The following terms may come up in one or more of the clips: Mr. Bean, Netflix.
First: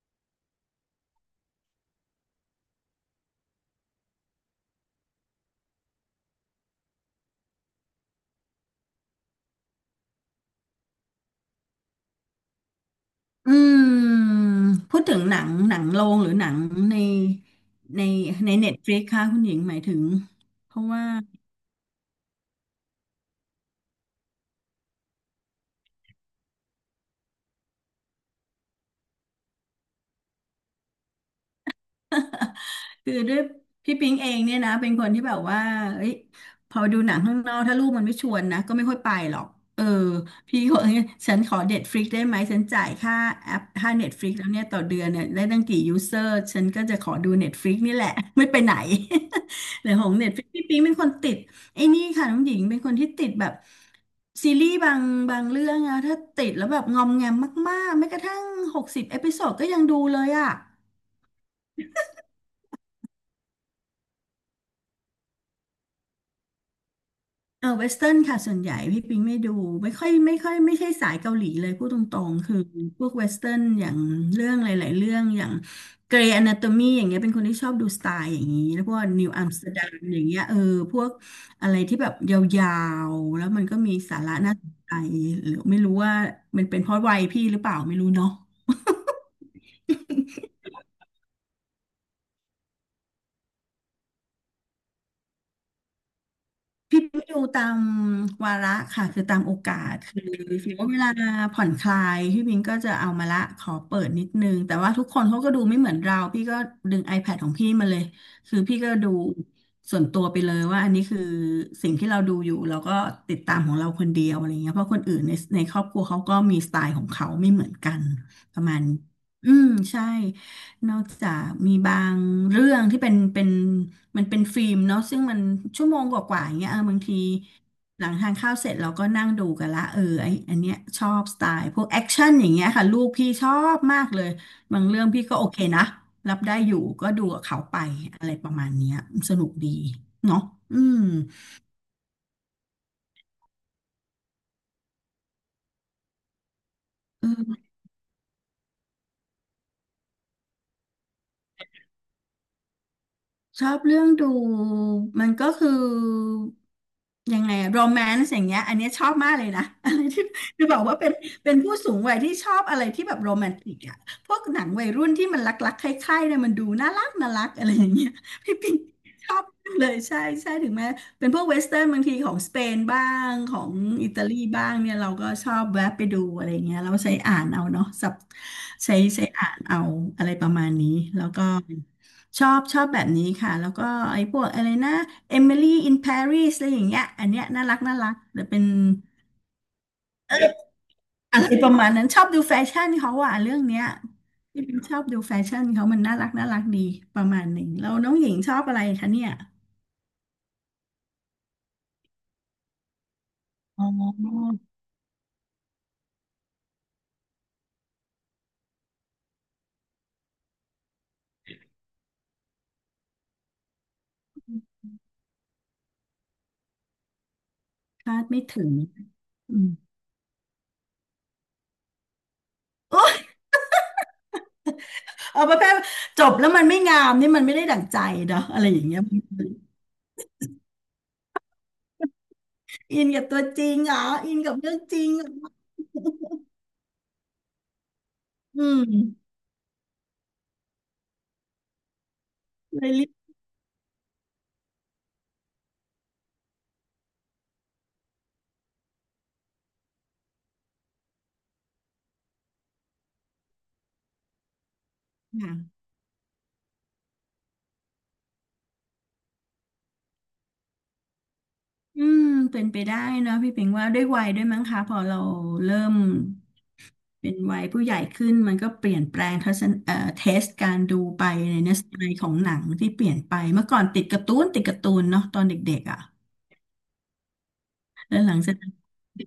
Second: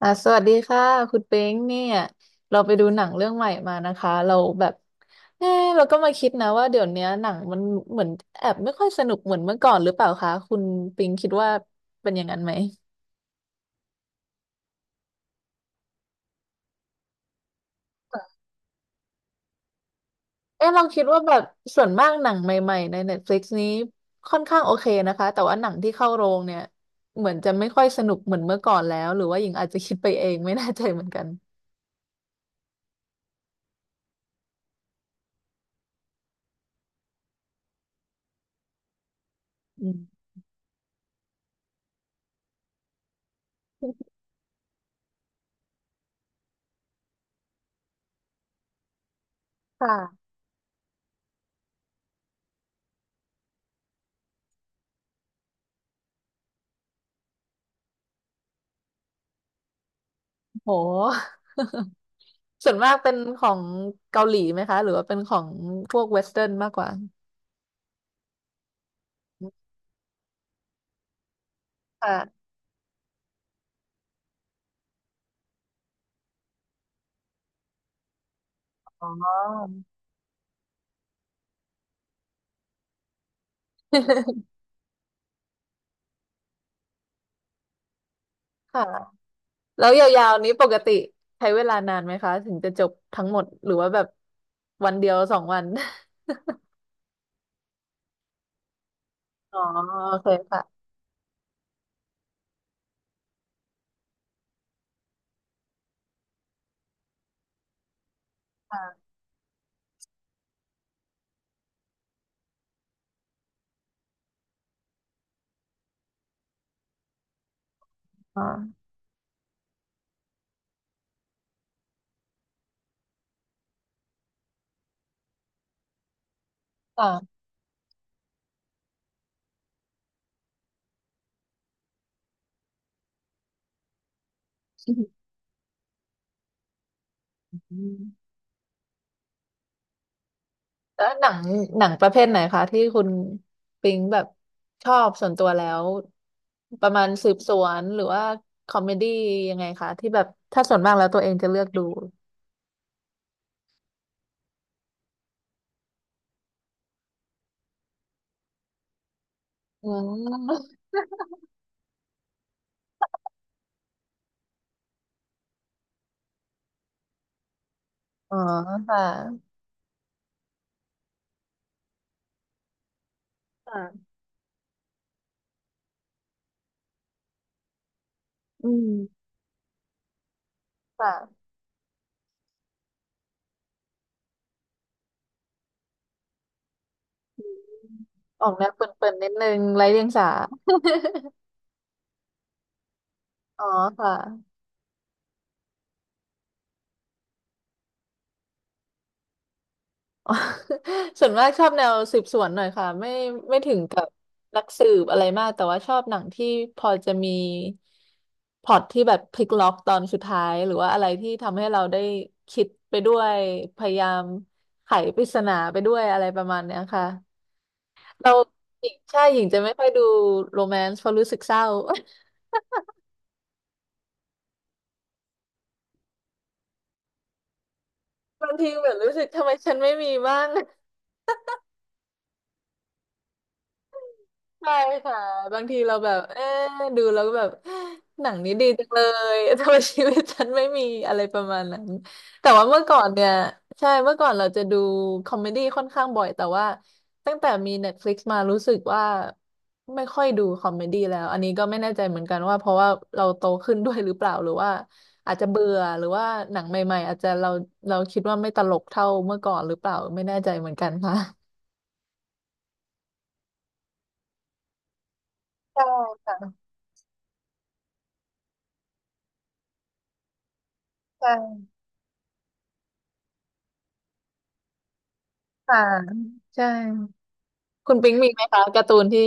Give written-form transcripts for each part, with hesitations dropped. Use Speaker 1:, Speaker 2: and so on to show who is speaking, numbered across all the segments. Speaker 1: สวัสดีค่ะคุณเป้งเนี่ยเราไปดูหนังเรื่องใหม่มานะคะเราแบบเออเราก็มาคิดนะว่าเดี๋ยวเนี้ยหนังมันเหมือนแอบไม่ค่อยสนุกเหมือนเมื่อก่อนหรือเปล่าคะคุณปิงคิดว่าเป็นอย่างนั้นไหม
Speaker 2: อืมพูดถึงหนังโรงหรือหนังในในในเน็ตฟลิกค่ะคุณหญิงหมายถึงเพ
Speaker 1: เรา
Speaker 2: ราะ
Speaker 1: คิ
Speaker 2: ว่า
Speaker 1: ดว่าแบบส่วนมากหนังใหม่ๆใน n e ลิก i x นี้ค่อนข้างโอเคนะคะแต่ว่าหนังที่เข้าโรงเนี่ยเหมือนจะไม่ค่อยสนุกเหมือนเมื่อก่อนแล้วหรือว่าหญิงอาจจะคิดไปเองไม่แน่ใจเหมือนกัน
Speaker 2: คือด้วยพี่ปิงเองเนี่ยนะเป็นคนที่แบบว่าเอ้ยพอดูหนังข้างนอกถ้าลูกมันไม่ชวนนะก็ไม่ค่อยไปหรอกเอ
Speaker 1: อื
Speaker 2: อ
Speaker 1: ม
Speaker 2: พี่ก็เอ้ยฉันขอเน็ตฟลิกได้ไหมฉันจ่ายค่าแอปค่าเน็ตฟลิกแล้วเนี่ยต่อเดือนเนี่ยได้ตั้งกี่ยูเซอร์ฉันก็จะขอดูเน็ตฟลิกนี่แหละ ไม่ไปไหน แต่ของ
Speaker 1: ค่ะ
Speaker 2: เน็ตฟลิกพี่ปิงเป็นคนติดไอ้นี่ค่ะน้องหญิงเป็นคนที่ติดแบบซีรีส์บางเรื่องอะถ้าติดแล้วแบบงอมแงมมากๆแม้กระทั่ง60 เอพิโซดก็ยังดูเลยอะ
Speaker 1: โห ส่วนมากเป็นของเกาหลีไหมคะหรือว่าเป็นของพวกเวสเทิร์นมากกว่า
Speaker 2: เออเวสเทิร์นค่ะส่วนใหญ่พี่ปิงไม่ดูไม่ค่อยไม่ใช่สายเกาหลีเลยพูดตรงๆ
Speaker 1: ค่ะ
Speaker 2: คือพวกเวสเทิร์นอย่างเรื่องหลายๆเรื่องอย่างเกรย์อนาโตมีอย่างเงี้ยเป็นคนที่ชอบดูสไตล์อย่างนี้แล้วพวก
Speaker 1: อ๋อ
Speaker 2: นิวอัมสเตอร์ดัมอย่างเงี้ยเออพวกอะไรที่แบบยาวๆแล้วมันก็มีสาระน่าสนใจหรือไม่รู้ว่ามันเป็นเพราะวัยพี่หรือเปล่าไม่รู้เนาะ
Speaker 1: ค่ะแล้วยาวๆนี้ปกติใช้เวลานานไหมคะถึงจะจบทั้งหมดหรือว่าแบบวันเดียวสองวัน
Speaker 2: พี่ไปดูตามวาระค่ะคือตามโอ
Speaker 1: อ๋อ
Speaker 2: กาส
Speaker 1: โอ
Speaker 2: คือ
Speaker 1: เค
Speaker 2: ถือ
Speaker 1: ค่ะ
Speaker 2: ว่าเวลาผ่อนคลายพี่บิงก็จะเอามาละขอเปิดนิดนึงแต่ว่าทุกคนเขาก็ดูไม่เหมือนเราพี่ก็ดึง iPad ของพี่มาเลยคือพี่ก็
Speaker 1: ค่ะ
Speaker 2: ดูส่วนตัวไปเลยว่าอันนี้คือสิ่งที่เราดูอยู่เราก็ติดตามของเราคนเดียวอะไรเงี้ยเพราะคนอื่นในครอบครัวเขาก็มีสไตล์ของเขาไม่เหมือนกัน
Speaker 1: อ๋
Speaker 2: ประมา
Speaker 1: อ
Speaker 2: ณนี้อืมใช่ นอกจากมีบางเรื่องที่เป็นมันเป็นฟิล์มเนาะซึ่งมันชั่วโมงกว่าๆอย่างเงี้ยเออบาง
Speaker 1: ค่ะ
Speaker 2: ที หลังทานข้าวเสร็จเราก็นั่งดูกันละเออไออันเนี้ยชอบสไตล์พวกแอคชั่นอย่างเงี้ยค่ะลูกพี่ชอบมากเลยบางเรื่องพี่ก็โอเคนะรับได้อยู่ก็ดูกับเขาไป
Speaker 1: อืม
Speaker 2: อะไรประมาณเนี้ยสนุกดีเนาะอืม
Speaker 1: แล้วหนังหนังประเภทไหนคะที่คุณปิงแบบชอบส่วนตัวแล้วประมาณสืบสวนหรือว่าคอมเมดี้ยังไงคะที่แบบถ้าส่วนมากแล้วตัวเองจะเลือกดู
Speaker 2: ชอบเรื่องดูมันก็คือยังไงโรแมนต์อย่างเงี้ยอันเนี้ยชอบมากเลยนะ
Speaker 1: อื
Speaker 2: อะไรที่จะบ
Speaker 1: ม
Speaker 2: อกว่าเป็นผู้สูงวัยที่ชอบอะไรที่แบบโรแมนติกอะพวกหนังวัยรุ่นที่มันรักๆใคร่ๆเนี่ยมันดูน่ารักน่ารักอะไรอย่างเงี้ย
Speaker 1: อ๋อ
Speaker 2: พี่ปิง
Speaker 1: ค่
Speaker 2: ชอบ
Speaker 1: ะ
Speaker 2: เลยใช่ใช่ถึงแม้เป็นพวกเวสเทิร์นบางทีของสเปนบ้างของ
Speaker 1: ค่ะ
Speaker 2: อิตาลีบ้างเนี่ยเราก็ชอบแวะไปดูอะไรเงี้ยเราใช้อ่านเอาเนาะ
Speaker 1: อืม
Speaker 2: ใช้อ่านเอาอะไรประมาณนี้แล้วก็
Speaker 1: ค่ะ
Speaker 2: ชอบแบบนี้ค่ะแล้วก็ไอ้พวกอะไรนะ Emily in Paris อะไรอย่างเงี้ยอันเนี้ยน่ารักน่ารักแต่
Speaker 1: ออก
Speaker 2: เป็
Speaker 1: แน
Speaker 2: น
Speaker 1: วเปิ่นๆนิดนึงไร้เดียงสา
Speaker 2: อะไรประมาณนั้นชอบดูแฟชั่นเขาอ่ะเรื่อง
Speaker 1: อ๋อ
Speaker 2: เนี้ย
Speaker 1: ค่ะ
Speaker 2: ที่ เป็นชอบดูแฟชั่นเขามันน่ารักน่ารักดีประมาณหนึ่งแล้วน้องหญิงชอบอะไรคะเนี่ย
Speaker 1: อ๋อ ส่วนมากชอบแนวสืบสวนหน่อยค่ะ ไม่ไม่ถึง
Speaker 2: อ๋
Speaker 1: กับ
Speaker 2: อ
Speaker 1: นักสืบอะไรมาก แต่ว่าชอบหนังที่พอจะมีพล็อตที่แบบพลิกล็อกตอนสุดท้ายหรือว่าอะไรที่ทำให้เราได้คิดไปด้วย พยายามไขปริศนาไปด้วยอะไรประมาณเนี้ยค่ะ
Speaker 2: คาด
Speaker 1: เรา
Speaker 2: ไม่ถึง
Speaker 1: หญิงใช่หญิงจะ
Speaker 2: อื
Speaker 1: ไม่
Speaker 2: ม
Speaker 1: ค่อยดูโรแมนต์เพราะรู้สึกเศร้า
Speaker 2: โอ้ยเอาประเภทจบแล้วมันไม่งามนี่มันไม่ได้ดั่งใจเนาะ
Speaker 1: บาง
Speaker 2: อะไร
Speaker 1: ที
Speaker 2: อย่าง
Speaker 1: แบบ
Speaker 2: เงี้ย
Speaker 1: รู้สึกทำไมฉันไม่มีบ้าง
Speaker 2: อินกับตัวจริงเหรออินกับเรื่
Speaker 1: ใช่
Speaker 2: องจริง
Speaker 1: ค่ะ
Speaker 2: เหรอ
Speaker 1: บางทีเราแบบเอ๊ะดูแล้วก็แบบหนังนี้
Speaker 2: อื
Speaker 1: ดีจังเล
Speaker 2: ม
Speaker 1: ย ทำไมชีวิตฉันไม่มีอะไรประมาณนั้นแต่ว่าเมื่
Speaker 2: เล
Speaker 1: อ
Speaker 2: ย
Speaker 1: ก่อ
Speaker 2: รี
Speaker 1: น
Speaker 2: บ
Speaker 1: เนี่ยใช่เมื่อก่อนเราจะดูคอมเมดี้ค่อนข้างบ่อยแต่ว่าตั้งแต่มี Netflix มารู้สึกว่าไม่ค่อยดูคอมเมดี้แล้วอันนี้ก็ไม่แน่ใจเหมือนกันว่าเพราะว่าเราโตขึ้นด้วยหรือเปล่าหรือว่าอาจจะเบื่อหรือว่าหนังใหม่ๆอาจจะเราคิดว่าไม่ตลกเท่าเมื่อก่อนหรือเปล่าไม่แน่ใจเหมือนกันค่ะ
Speaker 2: อืมเป็นไปได้เนอะพี่เปิงว่าด้วยวัยด้วยมั้งคะพอเราเริ่
Speaker 1: ใช่
Speaker 2: ม
Speaker 1: ค่ะ
Speaker 2: เป็นวัยผู้ใหญ่ขึ้นมันก็เปลี่ยนแปลงทัศนเทสการดูไปใน
Speaker 1: ใช่
Speaker 2: เนื้อสไตล์ของหนังที่เปลี่ยนไปเมื่อก่อนติดการ์ตูนติดการ์ตูนเนาะตอนเด็
Speaker 1: ค่ะ
Speaker 2: กๆอ่ะ
Speaker 1: ใช่ คุณปิง
Speaker 2: แล้ว
Speaker 1: มี
Speaker 2: หลัง
Speaker 1: ไหม
Speaker 2: จาก
Speaker 1: คะ
Speaker 2: นั้น
Speaker 1: การ์ตูนที่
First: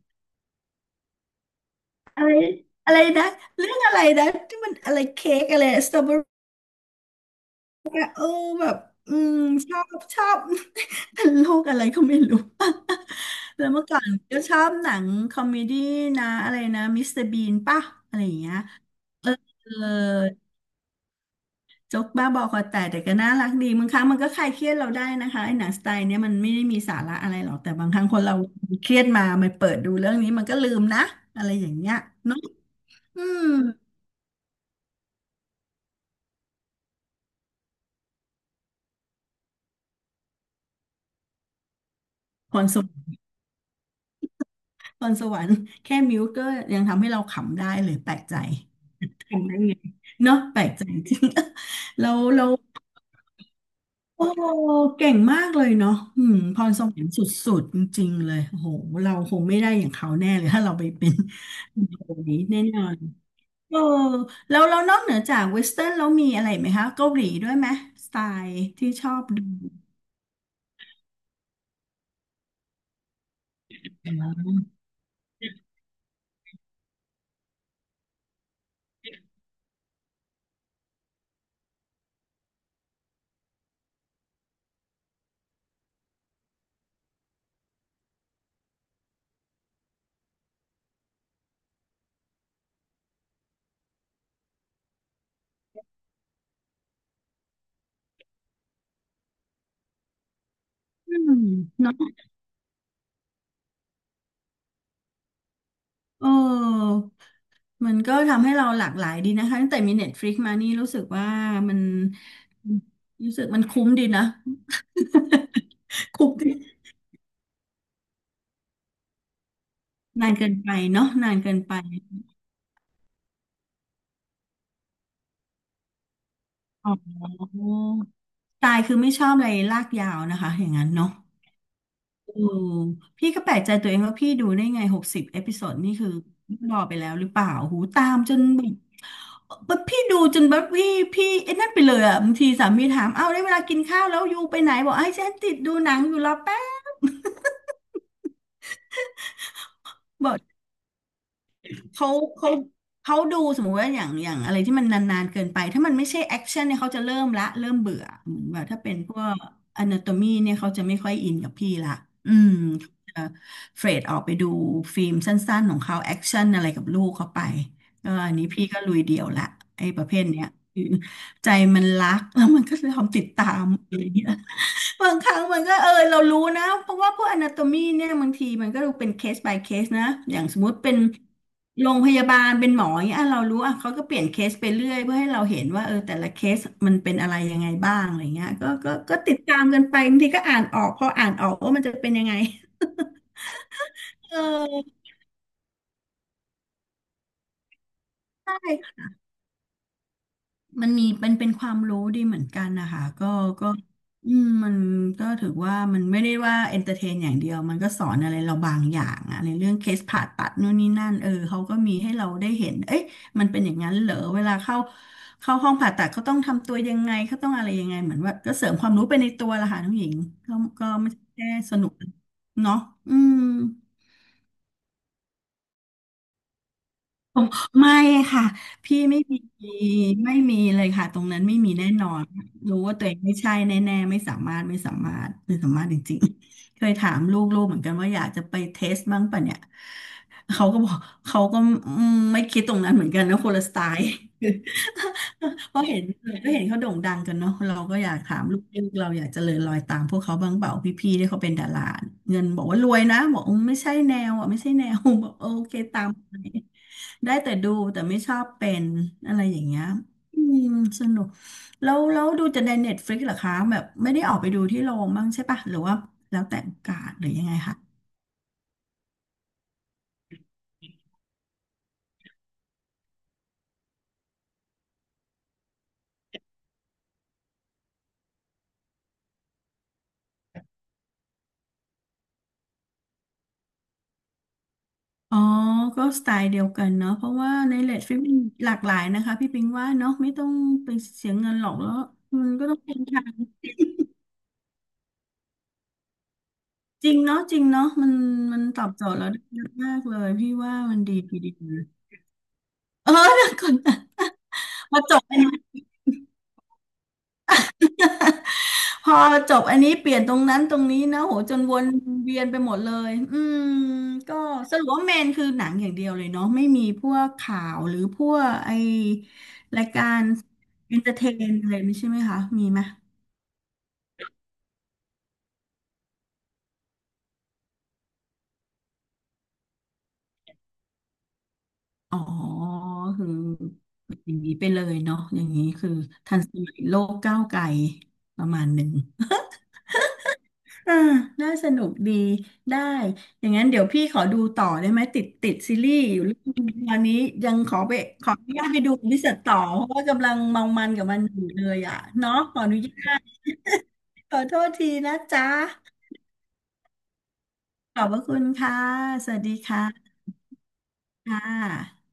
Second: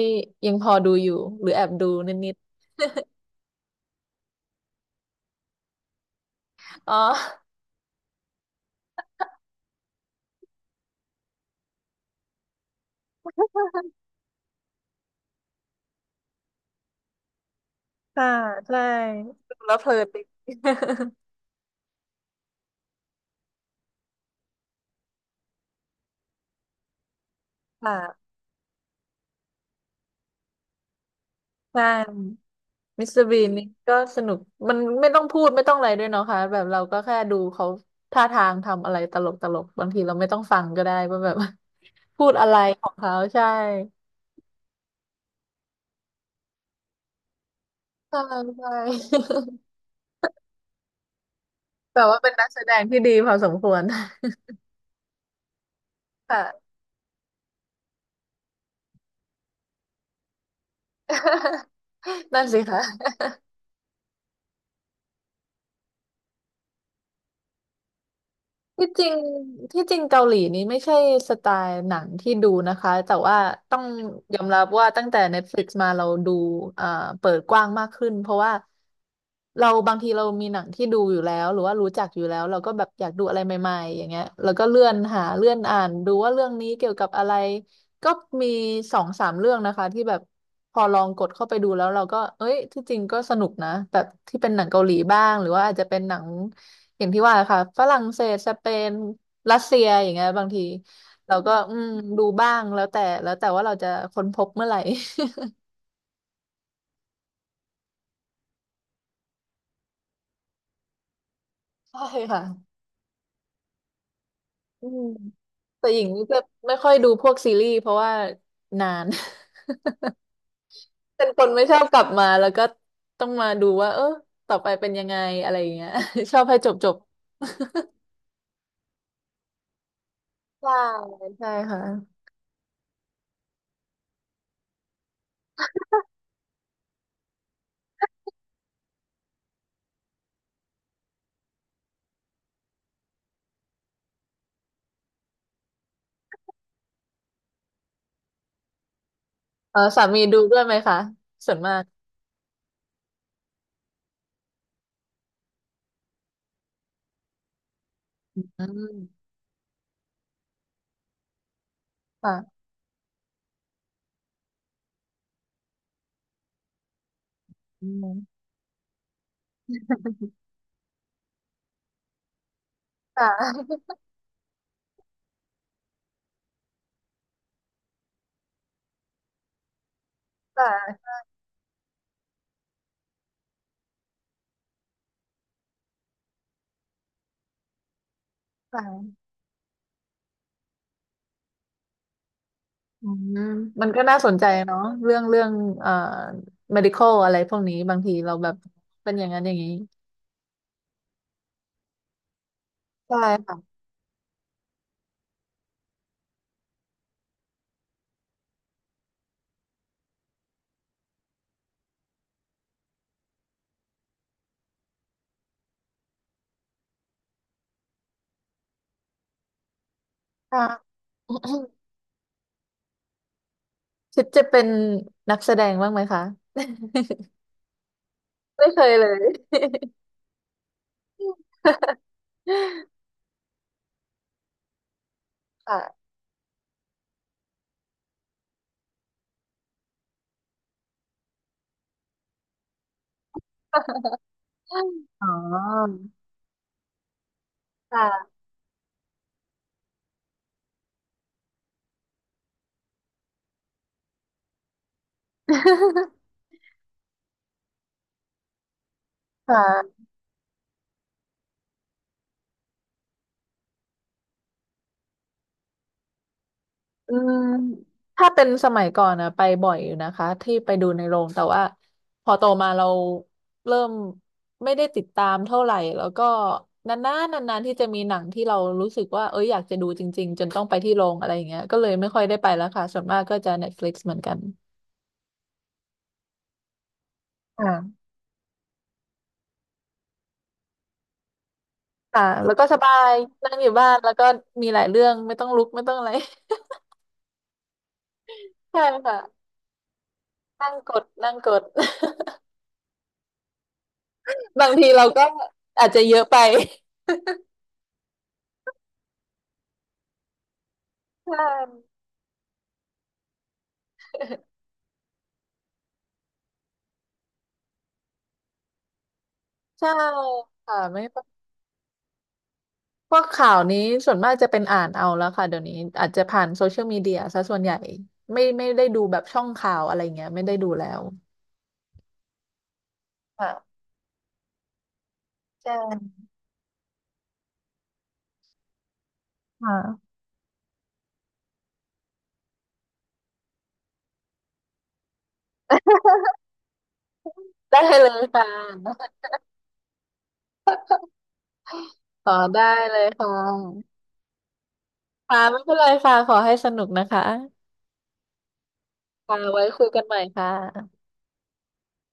Speaker 1: ยังพอดูอยู่หรือแอบดู
Speaker 2: อะ
Speaker 1: นิ
Speaker 2: ไร
Speaker 1: ด
Speaker 2: อะไรนะเรื่องอะไรนะที่มันอะไรเค้กอะไรสตรอเบอรี่
Speaker 1: ๆอ๋อ
Speaker 2: โอ้แบบอืมชอบ โลกอะไรก็ไม่รู้ แล้วเมื่อก่อนก็ชอบหนังคอมเมดี้นะอะไรนะมิสเตอร์บีนป่ะอะไร
Speaker 1: ค่ะ
Speaker 2: อย่างเงี้ย
Speaker 1: ใช่
Speaker 2: เออ
Speaker 1: ดู
Speaker 2: เออ
Speaker 1: แล้วเพลินดี
Speaker 2: โจ๊กบ้าบอคอแตกแต่ก็น่ารักดีบางครั้งมันก็คลายเครียดเราได้นะคะไอ้หนังสไตล์เนี้ยมันไม่ได้มีสาระอะไรหรอกแต่ บางครั้งคน
Speaker 1: ค่ะ
Speaker 2: เราเครียดมามันเปิดดูเรื่องนี้มันก็ลืมนะอะไรอย่าง
Speaker 1: ใช่
Speaker 2: เงี้ยเนาะ
Speaker 1: มิสเตอ
Speaker 2: อื
Speaker 1: ร์บี
Speaker 2: ม
Speaker 1: นนี่ก็สนุกมันไม่ต้องพูดไม่ต้องอะไรด้วยเนาะค่ะแบบเราก็แค่ดูเขาท่าทางทำอะไรตลกตลกบางทีเราไม่ต้องฟังก็ได้ว่าแบบ พูดอะ
Speaker 2: พ
Speaker 1: ไร
Speaker 2: รส
Speaker 1: ข
Speaker 2: วรร
Speaker 1: อ
Speaker 2: ค
Speaker 1: งเขา
Speaker 2: ์
Speaker 1: ใช่
Speaker 2: พรสวรรค์แค่มิวก็ยังทำให้เราขำได้เลยแปล
Speaker 1: ใช่
Speaker 2: กใจ
Speaker 1: ใช่
Speaker 2: ขำได้ไงเนาะแปลกใจจริง
Speaker 1: แต่
Speaker 2: เรา
Speaker 1: ว่าเป็น
Speaker 2: เรา
Speaker 1: นักแสดงที่ดีพอสมควร
Speaker 2: โอ้เก่งมากเลยเนาะอืมพ
Speaker 1: ค่ะ
Speaker 2: รสวรรค์สุดๆจริงๆเลยโอ้โหเราคงไม่ได้อย่างเขาแน่เลยถ้าเราไปเป็นคน นี้
Speaker 1: นั่น
Speaker 2: แน่
Speaker 1: สิ
Speaker 2: น
Speaker 1: คะ
Speaker 2: อนเออแล้วนอกเหนือจากเวสเทิร์นแล้วมีอะไรไหมคะเกาหลีด้วยไหมสไตล์
Speaker 1: ที่
Speaker 2: ที่
Speaker 1: จ
Speaker 2: ช
Speaker 1: ริ
Speaker 2: อ
Speaker 1: ง
Speaker 2: บดู
Speaker 1: ที่จริงเกาหลีนี้ไม่ใช่สไตล์หนังที่ดูนะคะแต่ว่าต้องยอมรับว่าตั้งแต่ Netflix มาเราดูเอ่อเปิดกว้างมากขึ้นเพราะว่าเราบางทีเรามีหนังที่ดูอยู่แล้วหรือว่ารู้จักอยู่แล้วเราก็แบบอยากดูอะไรใหม่ๆอย่างเงี้ยแล้วก็เลื่อนหาเลื่อนอ่านดูว่าเรื่องนี้เกี่ยวกับอะไรก็มีสองสามเรื่องนะคะที่แบบพอลองกดเข้าไปดูแล้วเราก็เอ้ยที่จริงก็สนุกนะแบบที่เป็นหนังเกาหลีบ้างหรือว่าอาจจะเป็นหนัง อย่างที่ว่าค่ะฝรั่งเศสสเปนรัสเซียอย่างเงี้ยบางที
Speaker 2: อืม
Speaker 1: เราก็อืม
Speaker 2: เนาะ
Speaker 1: ดูบ้างแล้วแต่แล้วแต่ว่าเราจะค้นพบเมื่อไหร่
Speaker 2: เออมันก็ทำให้เราหลากหลายดีนะคะตั้งแต่มี Netflix มานี่รู้สึกว่ามัน
Speaker 1: ใช่ค่ะ
Speaker 2: รู้สึกมันคุ้มดีนะ
Speaker 1: อืมแต่หญิง
Speaker 2: คุ้ม
Speaker 1: จะ
Speaker 2: ดี
Speaker 1: ไม่ค่อยดูพวกซีรีส์เพราะว่านาน
Speaker 2: นานเกินไปเนาะ
Speaker 1: เป็น
Speaker 2: นาน
Speaker 1: คน
Speaker 2: เกิน
Speaker 1: ไม่ช
Speaker 2: ไป
Speaker 1: อบกลับมาแล้วก็ต้องมาดูว่าต่อไปเป็นยังไงอะไรอย่างเงี้ย ชอบให้จบจ
Speaker 2: อ๋อ
Speaker 1: บ
Speaker 2: ตายคือไม่ชอบอะไรลากยาวนะคะ อย่า
Speaker 1: ใช่
Speaker 2: งนั้นเนาะ
Speaker 1: ใช่ค่ะ
Speaker 2: อืมพี่ก็แปลกใจตัวเองว่าพี่ดูได้ไง60เอพิโซดนี่คือรอไปแล้วหรือเปล่า หูตามจนแบบแบบพี่ดูจนแบบพี่ไอ้นั่นไปเลยอะบางทีสามีถาม เอ้าได้เวลากินข้าวแล้วยูไปไหนบอกไอ้ฉันติดดูหนังอยู่รอแป๊บ
Speaker 1: เออสามี
Speaker 2: บอ
Speaker 1: ดู
Speaker 2: ก
Speaker 1: ด้วยไหมคะส่วนมาก
Speaker 2: เขาเขาเขาดูสมมุติว่าอย่างอะไรที่มันนานๆเกินไปถ้ามันไม่ใช่แอคชั่นเนี่ยเขาจะเริ่มละเริ่มเบื่อ
Speaker 1: อื
Speaker 2: เหมือนแบบถ้าเป็นพว
Speaker 1: ม
Speaker 2: ก อนาโตมีเนี่ยเขาจะไม่ค่อยอินกับพี่ละอื
Speaker 1: ค่ะ
Speaker 2: มเขาจะเฟรดออกไปดูฟิล์มสั้นๆของเขาแอคชั่นอะไรกับลูกเขาไป
Speaker 1: อื
Speaker 2: ก็อัน
Speaker 1: ม
Speaker 2: นี้พี่ก็ลุยเดี่ยวละไอ้ประเภทเนี้ยคือใจมันรักแล้วมันก็ยอมติ
Speaker 1: ค่
Speaker 2: ดตาม
Speaker 1: ะ
Speaker 2: อะไรเงี้ย บางครั้งมันก็เออเรารู้นะเพราะว่าพวก a นาโตมีเนี่ยบางทีมันก็ดูเป็นเคส by เคสนะอย่างส มมุติเป็น
Speaker 1: ค่ะ
Speaker 2: โรงพยาบาลเป็นหมออย่างเงี้ยอ่ะเรารู้อ่ะเขาก็เปลี่ยนเคสไปเรื่อยเพื่อให้เราเห็นว่าเออแต่ละเคสมันเป็นอะไรยังไงบ้างอะไรเงี้ยก็
Speaker 1: ค่ะ
Speaker 2: ติดตามกันไปบางทีก็อ่านออกพออ่านออกว่ามันจะเป็นยังไง
Speaker 1: อืมมันก็น่า สน
Speaker 2: เอ
Speaker 1: ใจเนาะ
Speaker 2: อ
Speaker 1: เรื่องเรื่องเอ่อ medical อะไรพวกนี้บางทีเราแบบ
Speaker 2: ใช่
Speaker 1: เป็นอย่างนั้นอย่างนี้
Speaker 2: มันมีเป็นความรู้ดีเหมือนกันนะคะ
Speaker 1: ใช่
Speaker 2: ก็
Speaker 1: ค่ะ
Speaker 2: ก็อืมมันก็ถือว่ามันไม่ได้ว่าเอนเตอร์เทนอย่างเดียวมันก็สอนอะไรเราบางอย่างอะในเรื่องเคสผ่าตัดนู่นนี่นั่นเออเขาก็มีให้เราได้เห็นเอ๊ะมันเป็นอย่างนั้นเหรอเวลาเข้าห้องผ่าตัดเขาต้องทำตัวยังไงเขาต้องอะไรยังไงเหมือนว่าก็เสริมความรู้ไปในตัวละค่ะน้องหญิงก็
Speaker 1: ค่ะ
Speaker 2: ก็ไม่ใช่แค่สนุก เนาะอืม
Speaker 1: คิดจะเป็นนักแสดงบ้างไหมคะ
Speaker 2: อ๋อไม่ค่ะ
Speaker 1: ไม่เคย
Speaker 2: พี่
Speaker 1: เล
Speaker 2: ไม่
Speaker 1: ย
Speaker 2: มีไม่มีเลยค่ะตรงนั้นไม่มีแน่นอนรู้ว่าตัวเอ งไม่ใช่แน่ๆไม่สามารถไม่สามารถไม่สา
Speaker 1: ค่ะ
Speaker 2: มารถจริงๆเคยถามลูกๆเหมือนกันว่าอยากจะไปเทสบ้างปะเนี่ยเขาก็บอกเขาก็อืมไม่คิดตรงนั้นเหมือนกันนะคนละสไตล์
Speaker 1: อ๋อ
Speaker 2: เพราะเห็นก็เห็นเขาโด่งดังกันเนาะเราก็อยาก
Speaker 1: ค่ะ
Speaker 2: ถามลูกๆเราอยากเจริญรอยตามพวกเขาบ้างเปล่าพี่ๆที่เขาเป็นดาราเงินบอกว่ารวยนะบอกอืมไม่ใช่แนวอ่ะไม่ใช่แนว บอกโอเคตามไป ได้แต่ดูแต่ไม่ชอบเป็นอะไร
Speaker 1: ค
Speaker 2: อย่างเงี้ย
Speaker 1: ่ะ
Speaker 2: อืมสนุกแล้วดูจะในเน็ตฟลิกซ์เหรอคะแบบไม่ได้ออกไปดูที่โรงบ้างใช่ปะหรือว่าแล้วแต่โอกาส
Speaker 1: อื
Speaker 2: หรือ
Speaker 1: ม
Speaker 2: ยังไงคะ
Speaker 1: ถ้าเป็นสมัยก่อนนะไปบ่อยอยู่นะคะที่ไปดูในโรงแต่ว่าพอโตมาเราเริ่มไม่ได้ติดตามเท่าไหร่แล้วก็นานๆนานๆที่จะมีหนังที่เรารู้สึกว่าเอ้ยอยากจะดูจริงๆจนต้องไปที่โรงอะไรอย่างเงี้ยก็เลยไม่ค่อยได้ไปแล้วค่ะส่วนมากก็จะเน็ตฟ t ิกซ์เหมือนกัน
Speaker 2: อ๋อ ก็สไตล์เดียวกันเนาะเพราะว่าในเล
Speaker 1: อ่า
Speaker 2: ดฟลิปมันหลากหลายนะคะพี่ปิงว่าเนาะไม่ต้องไปเสียเงินหรอกแล้ว
Speaker 1: ค่ะ
Speaker 2: มัน
Speaker 1: แล้วก็
Speaker 2: ก็ต้
Speaker 1: ส
Speaker 2: อง
Speaker 1: บา
Speaker 2: เป็น
Speaker 1: ย
Speaker 2: ทาง
Speaker 1: นั่งอยู่บ้านแล้วก็มีหลายเรื่องไม่ต้องลุกไม่ต้องอะไร
Speaker 2: จริงเนาะจริงเนาะมัน มันต
Speaker 1: ใช่
Speaker 2: อบโจท
Speaker 1: ค่ะ
Speaker 2: ย์เราได้เยอะมากเลยพี่
Speaker 1: นั่
Speaker 2: ว่า
Speaker 1: งก
Speaker 2: มัน
Speaker 1: ด
Speaker 2: ดี
Speaker 1: นั่ง
Speaker 2: ที
Speaker 1: ก
Speaker 2: เดีย
Speaker 1: ด
Speaker 2: วเออ เดี๋ยวก่อนะ
Speaker 1: บางที
Speaker 2: มา
Speaker 1: เรา
Speaker 2: จ
Speaker 1: ก็
Speaker 2: บ
Speaker 1: อาจจะเยอะไป
Speaker 2: พอจบอันนี้เปลี่ยนตรงนั้นตรงนี้นะ โห
Speaker 1: ใช่
Speaker 2: จนวนเวียนไปหมดเลยอืมก็สรุปว่าเมนคือหนังอย่างเดียวเลยเนาะไม่มีพวกข่าวหรือพวกไอรา
Speaker 1: ใช่
Speaker 2: ยการ
Speaker 1: ค่ะ
Speaker 2: เอ
Speaker 1: ไม่
Speaker 2: นเตอร์เทนอะไรไม่ใช่ไหมคะมีไหม
Speaker 1: พวกข่าวนี้ส่วนมากจะเป็นอ่านเอาแล้วค่ะเดี๋ยวนี้อาจจะผ่านโซเชียลมีเดียซะส่วนใหญ่ไม่ไม่ได้ดูแบบช่องข่าวอะไรเงี้ยไม่ได้ดูแล้ว
Speaker 2: อ๋อคือ
Speaker 1: ค่ะ
Speaker 2: อย่างนี้ไปเลยเนาะอย่างนี้
Speaker 1: ใช่
Speaker 2: คือทันสมัยโลกก้าวไกลประมาณหนึ่ง
Speaker 1: ค่ะ
Speaker 2: อ่าน่าสนุกดีได้ อย่างนั้นเดี๋ยวพี่ขอดูต่อได้ไหมติดซีรีส์อยู่เรื่องนึงตอนนี้ยังขอ
Speaker 1: ได้
Speaker 2: ไป
Speaker 1: เลย
Speaker 2: ขอ
Speaker 1: ค่
Speaker 2: อนุญาตไปดู
Speaker 1: ะ
Speaker 2: วิเศษต่อเพราะว่ากำลังเมามันกับมันอยู่เลยอ่ะ
Speaker 1: ข
Speaker 2: เนาะ
Speaker 1: อ
Speaker 2: ขอ
Speaker 1: ได้
Speaker 2: อนุญ
Speaker 1: เลย
Speaker 2: าต
Speaker 1: ค่ะ
Speaker 2: ขอโทษทีนะ
Speaker 1: ค่ะ
Speaker 2: จ๊ะ
Speaker 1: ไม่เป็นไรค่ะขอให้สนุกนะคะ
Speaker 2: ขอบพระคุณค่ะส
Speaker 1: ค่ะ
Speaker 2: วัสดี
Speaker 1: ไว้คุยกัน
Speaker 2: ค่ะ
Speaker 1: ใหม่ค่ะ
Speaker 2: ค่ะ